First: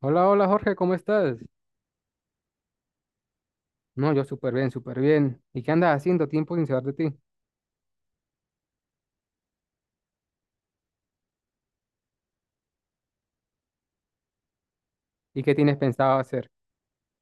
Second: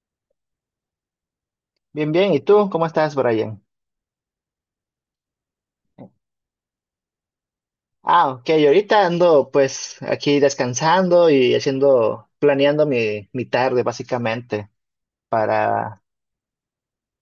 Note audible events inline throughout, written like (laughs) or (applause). Hola, hola Jorge, ¿cómo estás? Bien, bien. ¿Y tú? ¿Cómo estás, Brian? No, yo súper bien, súper bien. ¿Y qué andas haciendo? Tiempo sin saber de ti. Ah, ok. Ahorita ando pues aquí descansando y haciendo, planeando mi tarde básicamente ¿Y qué tienes para, pensado hacer?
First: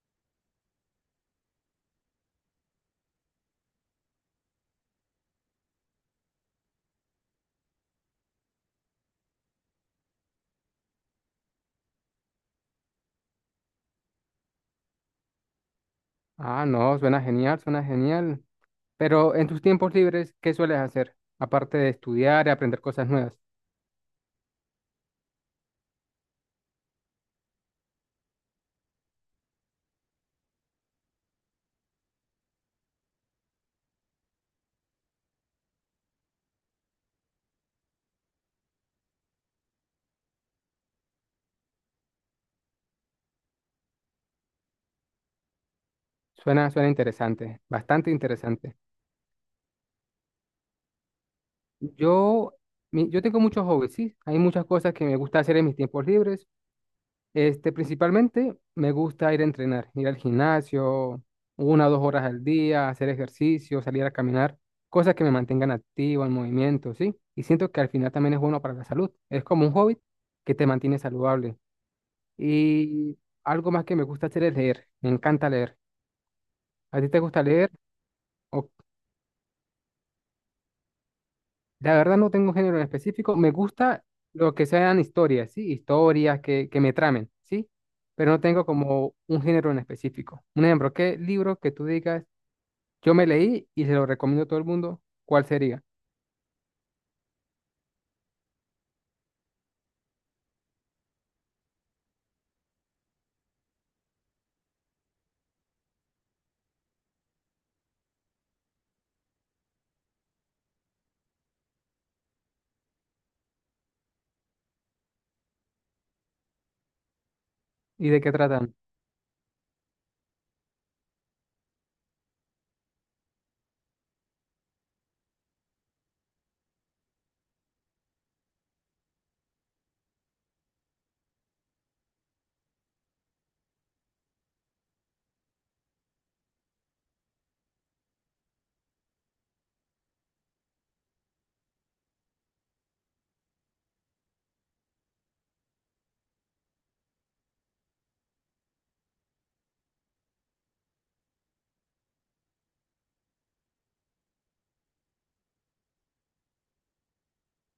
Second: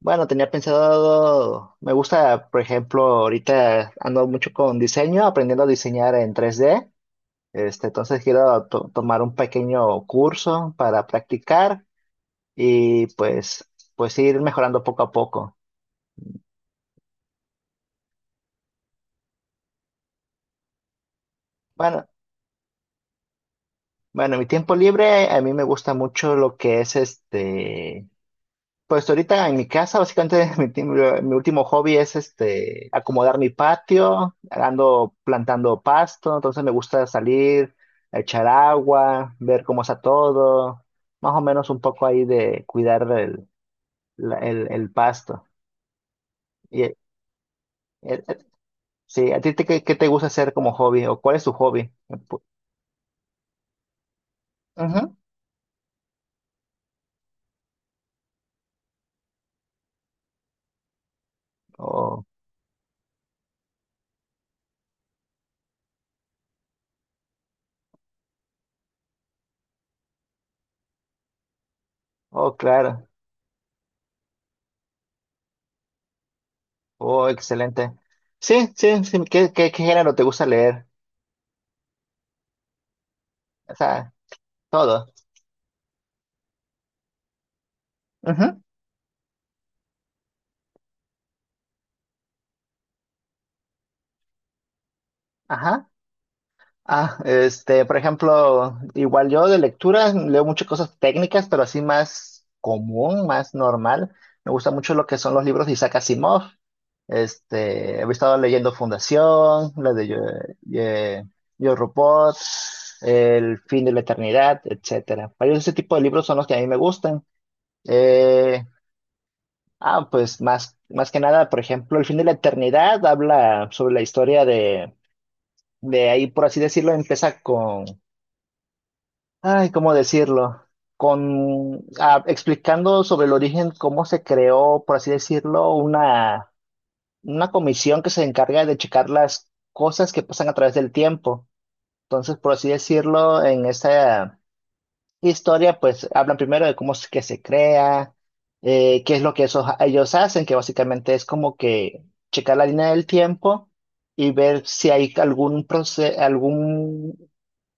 bueno, tenía pensado, me gusta, por ejemplo, ahorita ando mucho con diseño, aprendiendo a diseñar en 3D. Entonces quiero tomar un pequeño curso para practicar y pues ir mejorando poco a poco. Ah, no, suena genial, suena genial. Pero en tus tiempos libres, ¿qué sueles hacer? Aparte de Bueno, estudiar y aprender cosas nuevas. bueno, mi tiempo libre a mí me gusta mucho lo que es pues ahorita en mi casa, básicamente (laughs) mi último hobby es acomodar mi patio, ando plantando pasto, entonces me gusta salir, echar agua, ver cómo está todo, más o menos un poco ahí de cuidar el pasto. Suena, Y, suena interesante, bastante eh, interesante. sí, ¿a ti qué, qué te gusta hacer como hobby o cuál es tu hobby? Yo, yo tengo muchos hobbies, sí. Hay muchas cosas que Ujú. me gusta hacer en mis tiempos libres. Principalmente me gusta ir a entrenar, ir al gimnasio, una o dos horas Oh. al día, hacer ejercicio, salir a caminar, cosas que me mantengan activo, en movimiento, ¿sí? Y siento que al final también es bueno para la salud. Es como un hobby que te mantiene saludable. Oh, claro. Y algo más que me gusta hacer es leer. Me encanta leer. ¿A ti te Oh, gusta leer? excelente. Sí, sí, sí. ¿Qué género te gusta leer? La verdad no tengo un género en específico. Me O gusta sea, lo que sean todo. historias, ¿sí? Historias que me tramen, ¿sí? Pero no Ujú. tengo como un género en específico. Un ejemplo, ¿qué libro que tú digas, yo me leí y se lo recomiendo a todo el mundo? ¿Cuál sería? Ajá. Ah, por ejemplo, igual yo de lectura leo muchas cosas técnicas, pero así más común, más normal. Me gusta mucho lo que son los libros de Isaac Asimov. He estado leyendo Fundación, la de Yo, eh, Yo, Robot, El fin de la eternidad, etcétera. Varios de ese tipo de libros son los que a mí me gustan. ¿Y de qué Eh, tratan? ah, pues más que nada, por ejemplo, El fin de la eternidad habla sobre la historia de ahí, por así decirlo, empieza con. Ay, ¿cómo decirlo? Con, ah, explicando sobre el origen, cómo se creó, por así decirlo, una comisión que se encarga de checar las cosas que pasan a través del tiempo. Entonces, por así decirlo, en esta historia, pues hablan primero de cómo es que se crea, qué es lo que ellos hacen, que básicamente es como que checar la línea del tiempo y ver si hay algún proceso,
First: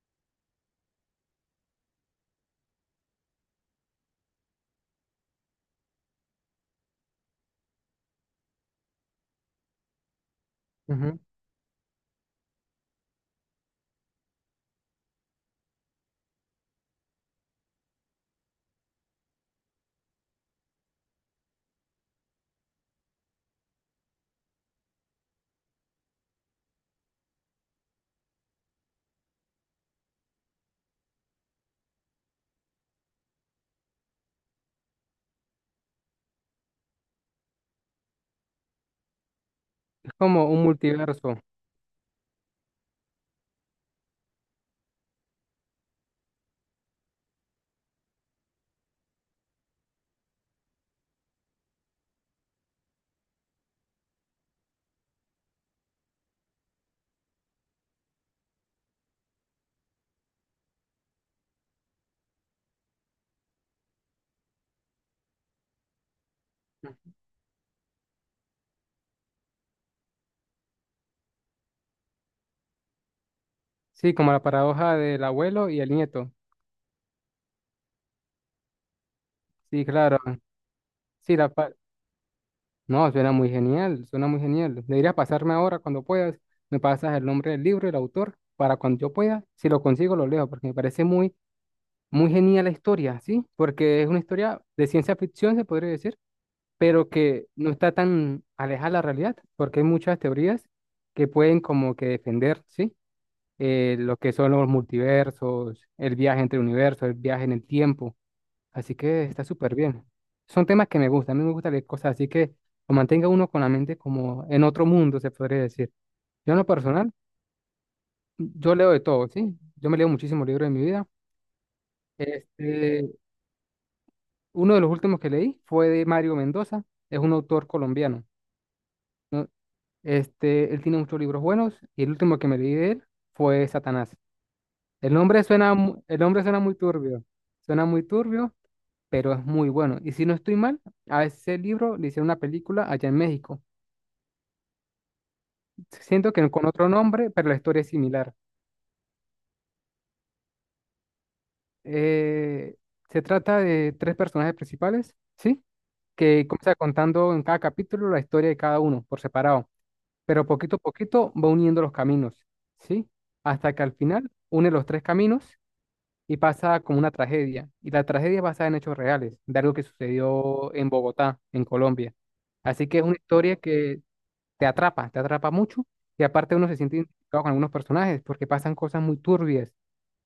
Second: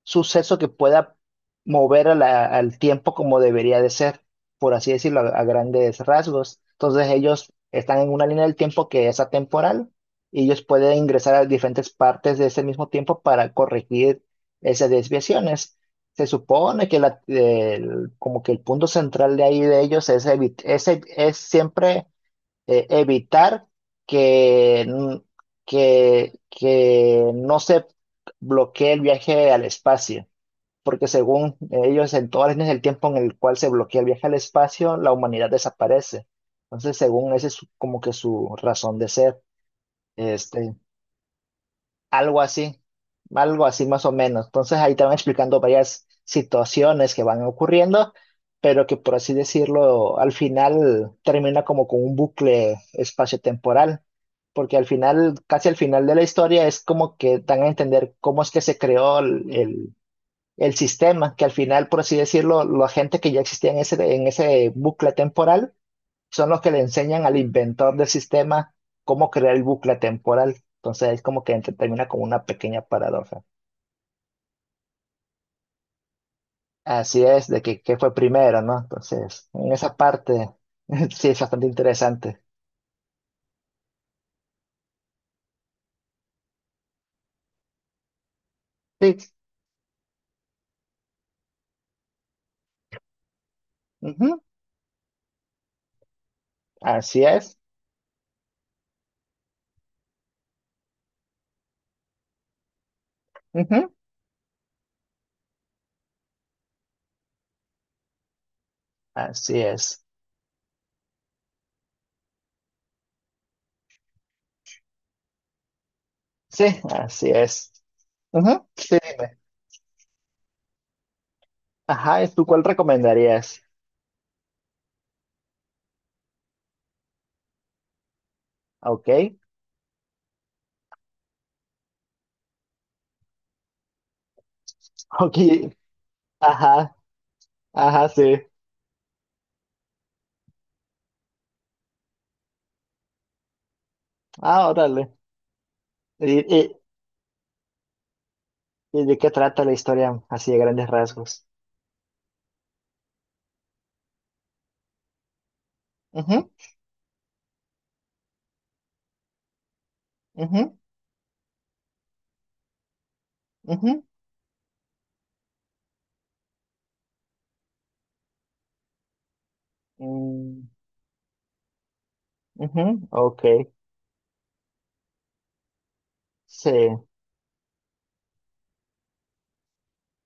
suceso que pueda mover a al tiempo como debería de ser, por así decirlo, a grandes rasgos. Entonces ellos están en una línea del tiempo que es atemporal y ellos pueden Ujú. ingresar a diferentes partes de ese mismo tiempo para corregir esas desviaciones. Se supone que como que el punto central de ahí de ellos es, siempre evitar que, n- que no se bloquee el viaje al espacio, porque según ellos, en todas las líneas del tiempo en el cual se bloquea el viaje al espacio, la humanidad desaparece. Entonces, según ese es como que su razón de ser. Es como un Este, multiverso. algo así, algo así más o menos. Entonces ahí te van explicando varias situaciones que van ocurriendo, pero que por así decirlo, al final termina como con un bucle espacio-temporal, porque al final, casi al final de la historia es como que dan a entender cómo es que se creó el sistema, que al final, por así decirlo, la gente que ya existía en en ese bucle temporal son los que le enseñan al inventor del sistema cómo crear el bucle temporal. Entonces es como que termina con una pequeña paradoja. Sí, como la paradoja del abuelo y el nieto. Así es, de que, qué fue primero, ¿no? Entonces, en Sí, esa claro. parte (laughs) sí Sí, es bastante interesante. no, suena muy genial, suena muy genial. Deberías pasarme ahora cuando puedas. Me pasas el nombre del libro, el autor, para cuando yo Sí, pueda, si lo consigo, lo leo, porque me parece muy, muy genial la historia, ¿sí? Porque es una ujú, historia de ciencia ficción, se podría decir, pero así que es, no está tan alejada de la realidad, porque hay muchas teorías que pueden como que defender, ¿sí? ujú, Lo que son los multiversos, el viaje entre universos, el viaje en el tiempo. Así que está así súper es. bien. Son temas que me gustan, a mí me gusta leer cosas, así que lo mantenga uno con la mente como en otro mundo, se podría decir. Yo en lo Sí, personal, así es. Ujú, yo leo sí, de todo, dime. ¿sí? Yo me leo muchísimos libros en mi vida. Ajá, ¿tú cuál Este, recomendarías? uno de los últimos que leí fue de Mario Mendoza, es un autor colombiano. Ok. Él tiene muchos libros buenos y el último que me leí de él fue Satanás. El (laughs) Ok, nombre suena, el nombre ajá, suena muy ajá, sí. turbio, pero es muy bueno. Y si no estoy mal, a ese libro le hicieron una película allá en México. Ah, órale. Siento ¿Y, que con otro nombre, pero la historia es similar. y de qué trata la historia así de grandes rasgos? Eh, se trata de tres personajes principales, ¿sí? Que Ujú, comienza contando en cada capítulo la historia de cada uno por separado, pero poquito ujú, a poquito va uniendo los caminos, ¿sí? Hasta que al ujú, final une los tres caminos y pasa como una tragedia. Y la tragedia es basada en hechos reales, de algo que mm, sucedió en Bogotá, en Colombia. ujú, Así que es una ok, historia que te atrapa mucho y aparte uno sí, se siente identificado con algunos personajes porque pasan cosas muy turbias,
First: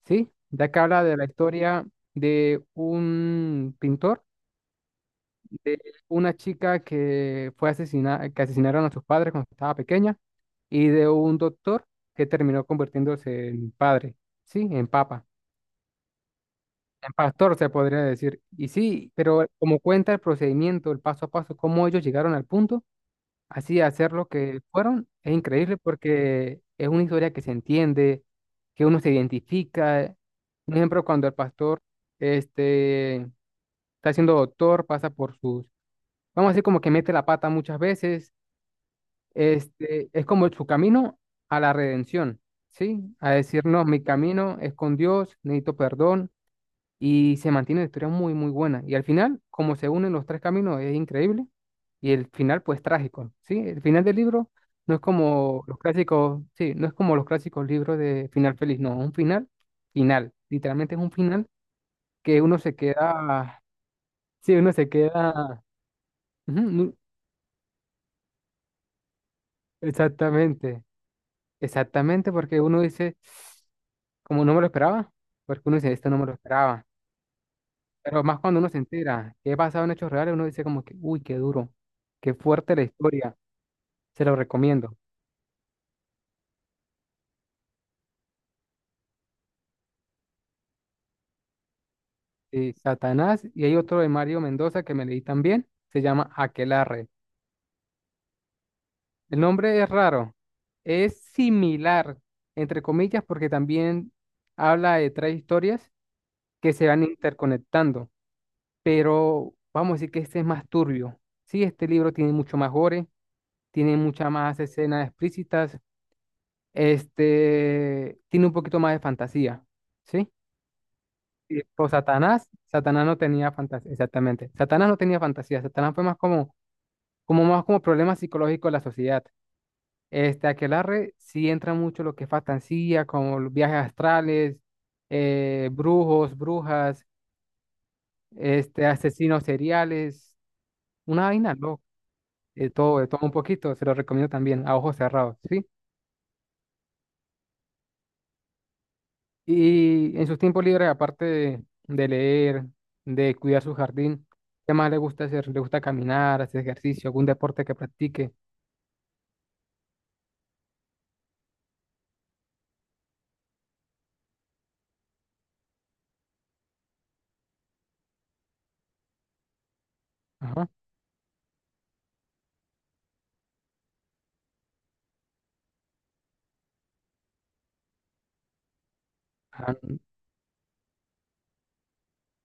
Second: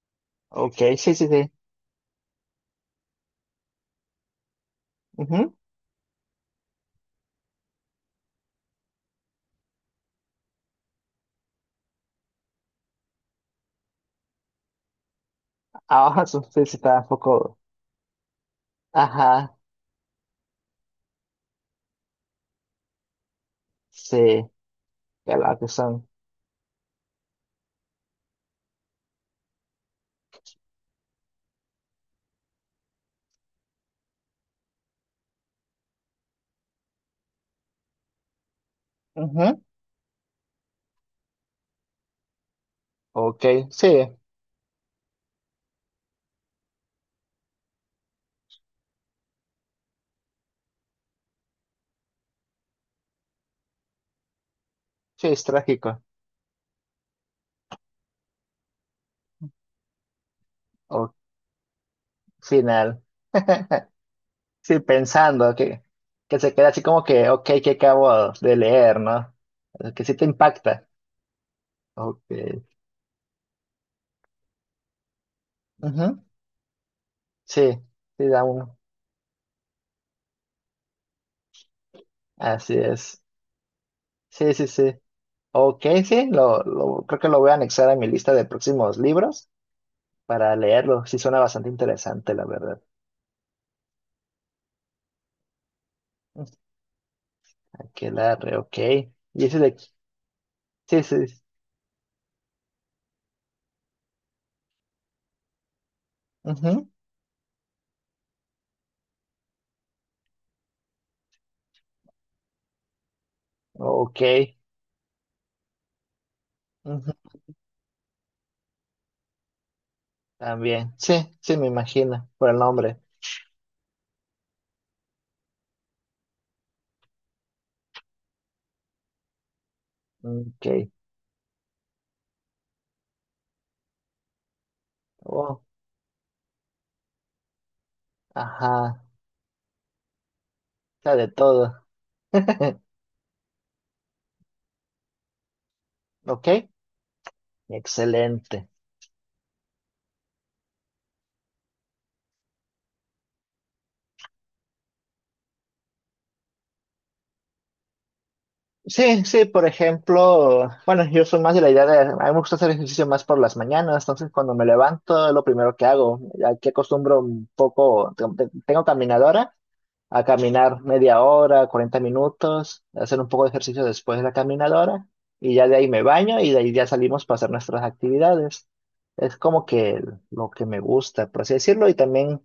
¿sí? Ya ok, que habla sí, de la sí, sí, historia de un pintor, ujú. de una chica que fue asesinada, que asesinaron a sus padres cuando estaba pequeña y de un doctor que terminó convirtiéndose en padre, ¿sí? En papa. Ahora sí. (laughs) Sí, sí, está un En pastor poco, se podría decir. Y sí, pero ajá, como cuenta el procedimiento, el paso a paso, cómo ellos llegaron al punto así hacer lo sí, que fueron es claro que increíble son, porque es una historia que se entiende, que uno se identifica. Un ejemplo, cuando el pastor este, está siendo doctor, pasa por sus, vamos a decir, como que mete la pata muchas veces, ujú, es como su camino a la redención, ¿sí? A decir, ok, no, mi sí, camino es con Dios, necesito perdón y se mantiene una historia muy, muy buena. Y al final, como se unen los tres caminos, es increíble. Y el final, pues, trágico, ¿sí? El final del libro no es sí, es como los trágico, clásicos, sí, no es como los clásicos libros de final feliz, no, es un final final. Literalmente es un o final que uno se final, queda, (laughs) sí, uno sí, se pensando queda, que, se ujú, queda así como que, ok, que acabo de leer, ¿no? Que sí te exactamente, impacta, ok, exactamente, porque uno dice, como no me lo esperaba, porque uno dice, esto no ujú, me lo esperaba. sí, Pero sí, más da cuando uno uno, se entera que es basado en hechos reales, uno dice como que, uy, qué duro, qué así fuerte la es, historia, se lo sí, sí, sí. recomiendo. Ok, sí, creo que lo voy a anexar a mi lista de próximos libros para leerlo. Sí, suena bastante interesante, la verdad. Satanás y hay otro de Mario Mendoza que me leí también, se llama Aquelarre. Aquelarre, ok. El Y ese de. nombre es raro, Sí, es sí. Sí. similar, entre comillas, porque también habla de tres historias que Ujú. se van interconectando, pero vamos a decir que este es más turbio. Sí, este libro tiene mucho más gore, tiene Ok. muchas más escenas explícitas, Ujú. Tiene un poquito más de fantasía, ¿sí? También. Sí, sí, Sí, me pues imagino, Satanás, por el nombre. Satanás no tenía fantasía, exactamente. Satanás no tenía fantasía, Satanás fue más como, como más como problema psicológico de la sociedad. Ok. Aquelarre sí entra mucho lo que es fantasía, como los viajes astrales, Oh, brujos, brujas, ajá. asesinos seriales, Está una de vaina todo. loca, (laughs) de todo un poquito, se lo recomiendo también, a ojos cerrados, ¿sí? Ok, excelente. Y en sus tiempos libres, aparte de leer, de cuidar su jardín, ¿qué más le gusta hacer? ¿Le gusta caminar, hacer ejercicio, algún deporte que practique? Sí, sí, por ejemplo, bueno, yo soy más de la idea de, a mí me gusta hacer ejercicio más por las mañanas, entonces cuando me levanto es lo primero que hago, aquí acostumbro un poco, tengo caminadora, a Ajá. caminar media hora, 40 minutos, hacer un poco de ejercicio después de la caminadora y ya de ahí me baño y de ahí ya salimos para hacer nuestras actividades. Es como Ah, que lo que me gusta, por así decirlo, y también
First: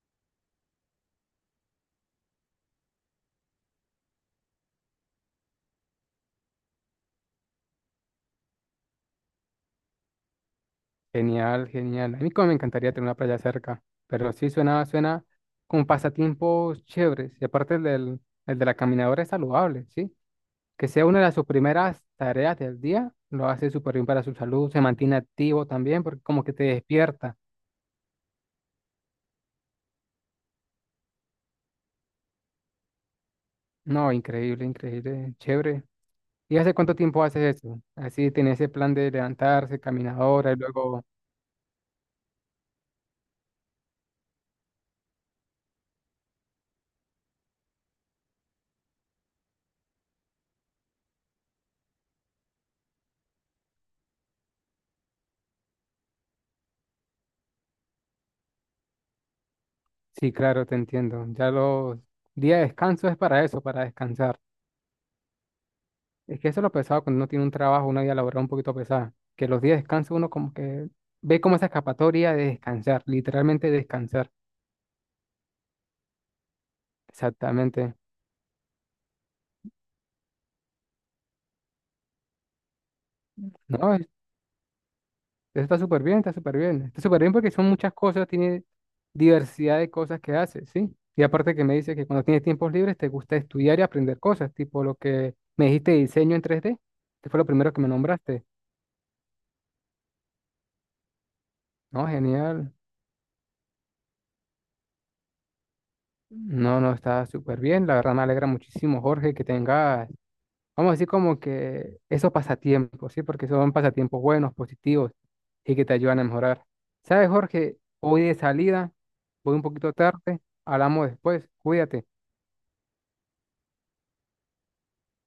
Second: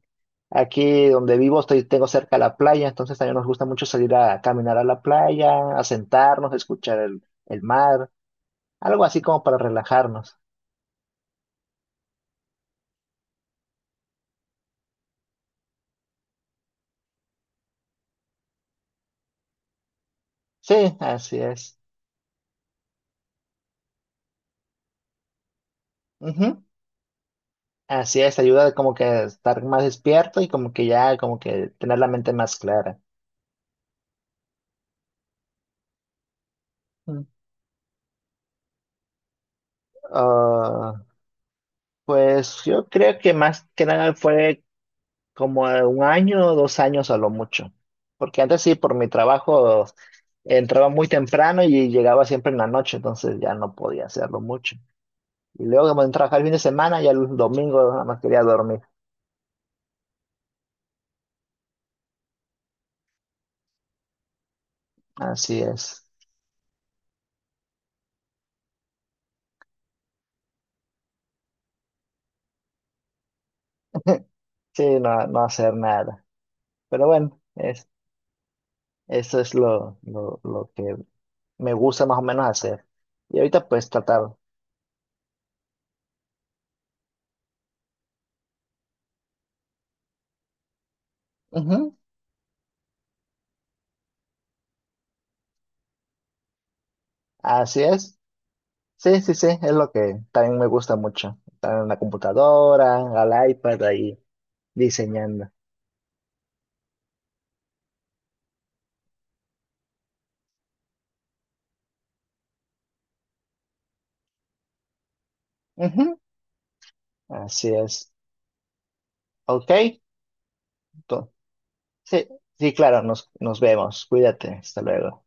aquí donde vivo estoy, tengo cerca la playa, entonces también nos gusta mucho salir a caminar a la playa, a sentarnos, a escuchar el mar, algo así como para relajarnos. genial, genial. A mí como me encantaría tener una playa cerca, pero sí suena, suena con pasatiempos chéveres. Y aparte el de la caminadora es saludable, ¿sí? Que Sí, sea una de así sus es. primeras tareas del día, lo hace súper bien para su salud, se mantiene activo también, porque como que Ujú. te despierta. Así es, ayuda como que a estar más despierto y como que ya, como que tener la mente más clara. No, increíble, increíble, chévere. ¿Y hace cuánto Mm. tiempo haces eso? Así tenés ese plan de levantarse, caminadora y Ah, luego... pues yo creo que más que nada fue como un año o 2 años a lo mucho, porque antes sí, por mi trabajo entraba muy temprano y llegaba siempre en la noche, entonces ya no podía hacerlo mucho. Y luego como en trabajar el fin de semana, ya el domingo nada más quería dormir. Sí, claro, te entiendo. Ya los días de descanso es para eso, para descansar. Así es. Es que eso es lo pesado cuando uno tiene un trabajo, una vida laboral un poquito pesada. Que los días de descanso uno como que ve como esa escapatoria de descansar, literalmente descansar. Sí, no, no hacer nada. Pero bueno, es, Exactamente. eso es lo que me gusta más o menos hacer. Y ahorita pues No, tratar. eso está súper bien, está súper bien. Está súper bien porque son muchas cosas, tiene diversidad de cosas que haces, ¿sí? Y aparte que me dice Ujú. que cuando tienes tiempos libres te gusta estudiar y aprender cosas, tipo lo que me dijiste de diseño en 3D, que fue lo primero Así que me es. nombraste. Sí, sí, sí, es lo que también me gusta mucho. Estar en la No, genial. computadora, al iPad ahí diseñando. No, no, está súper bien. La verdad me alegra muchísimo, Jorge, que tengas, vamos a decir como que esos pasatiempos, ¿sí? Porque son pasatiempos buenos, positivos y que te Ujú. ayudan a mejorar. ¿Sabes, Así Jorge? es. Hoy de salida, voy un Ok. poquito tarde, hablamos to- después, cuídate. Sí, sí, claro, nos vemos. Cuídate. Hasta luego.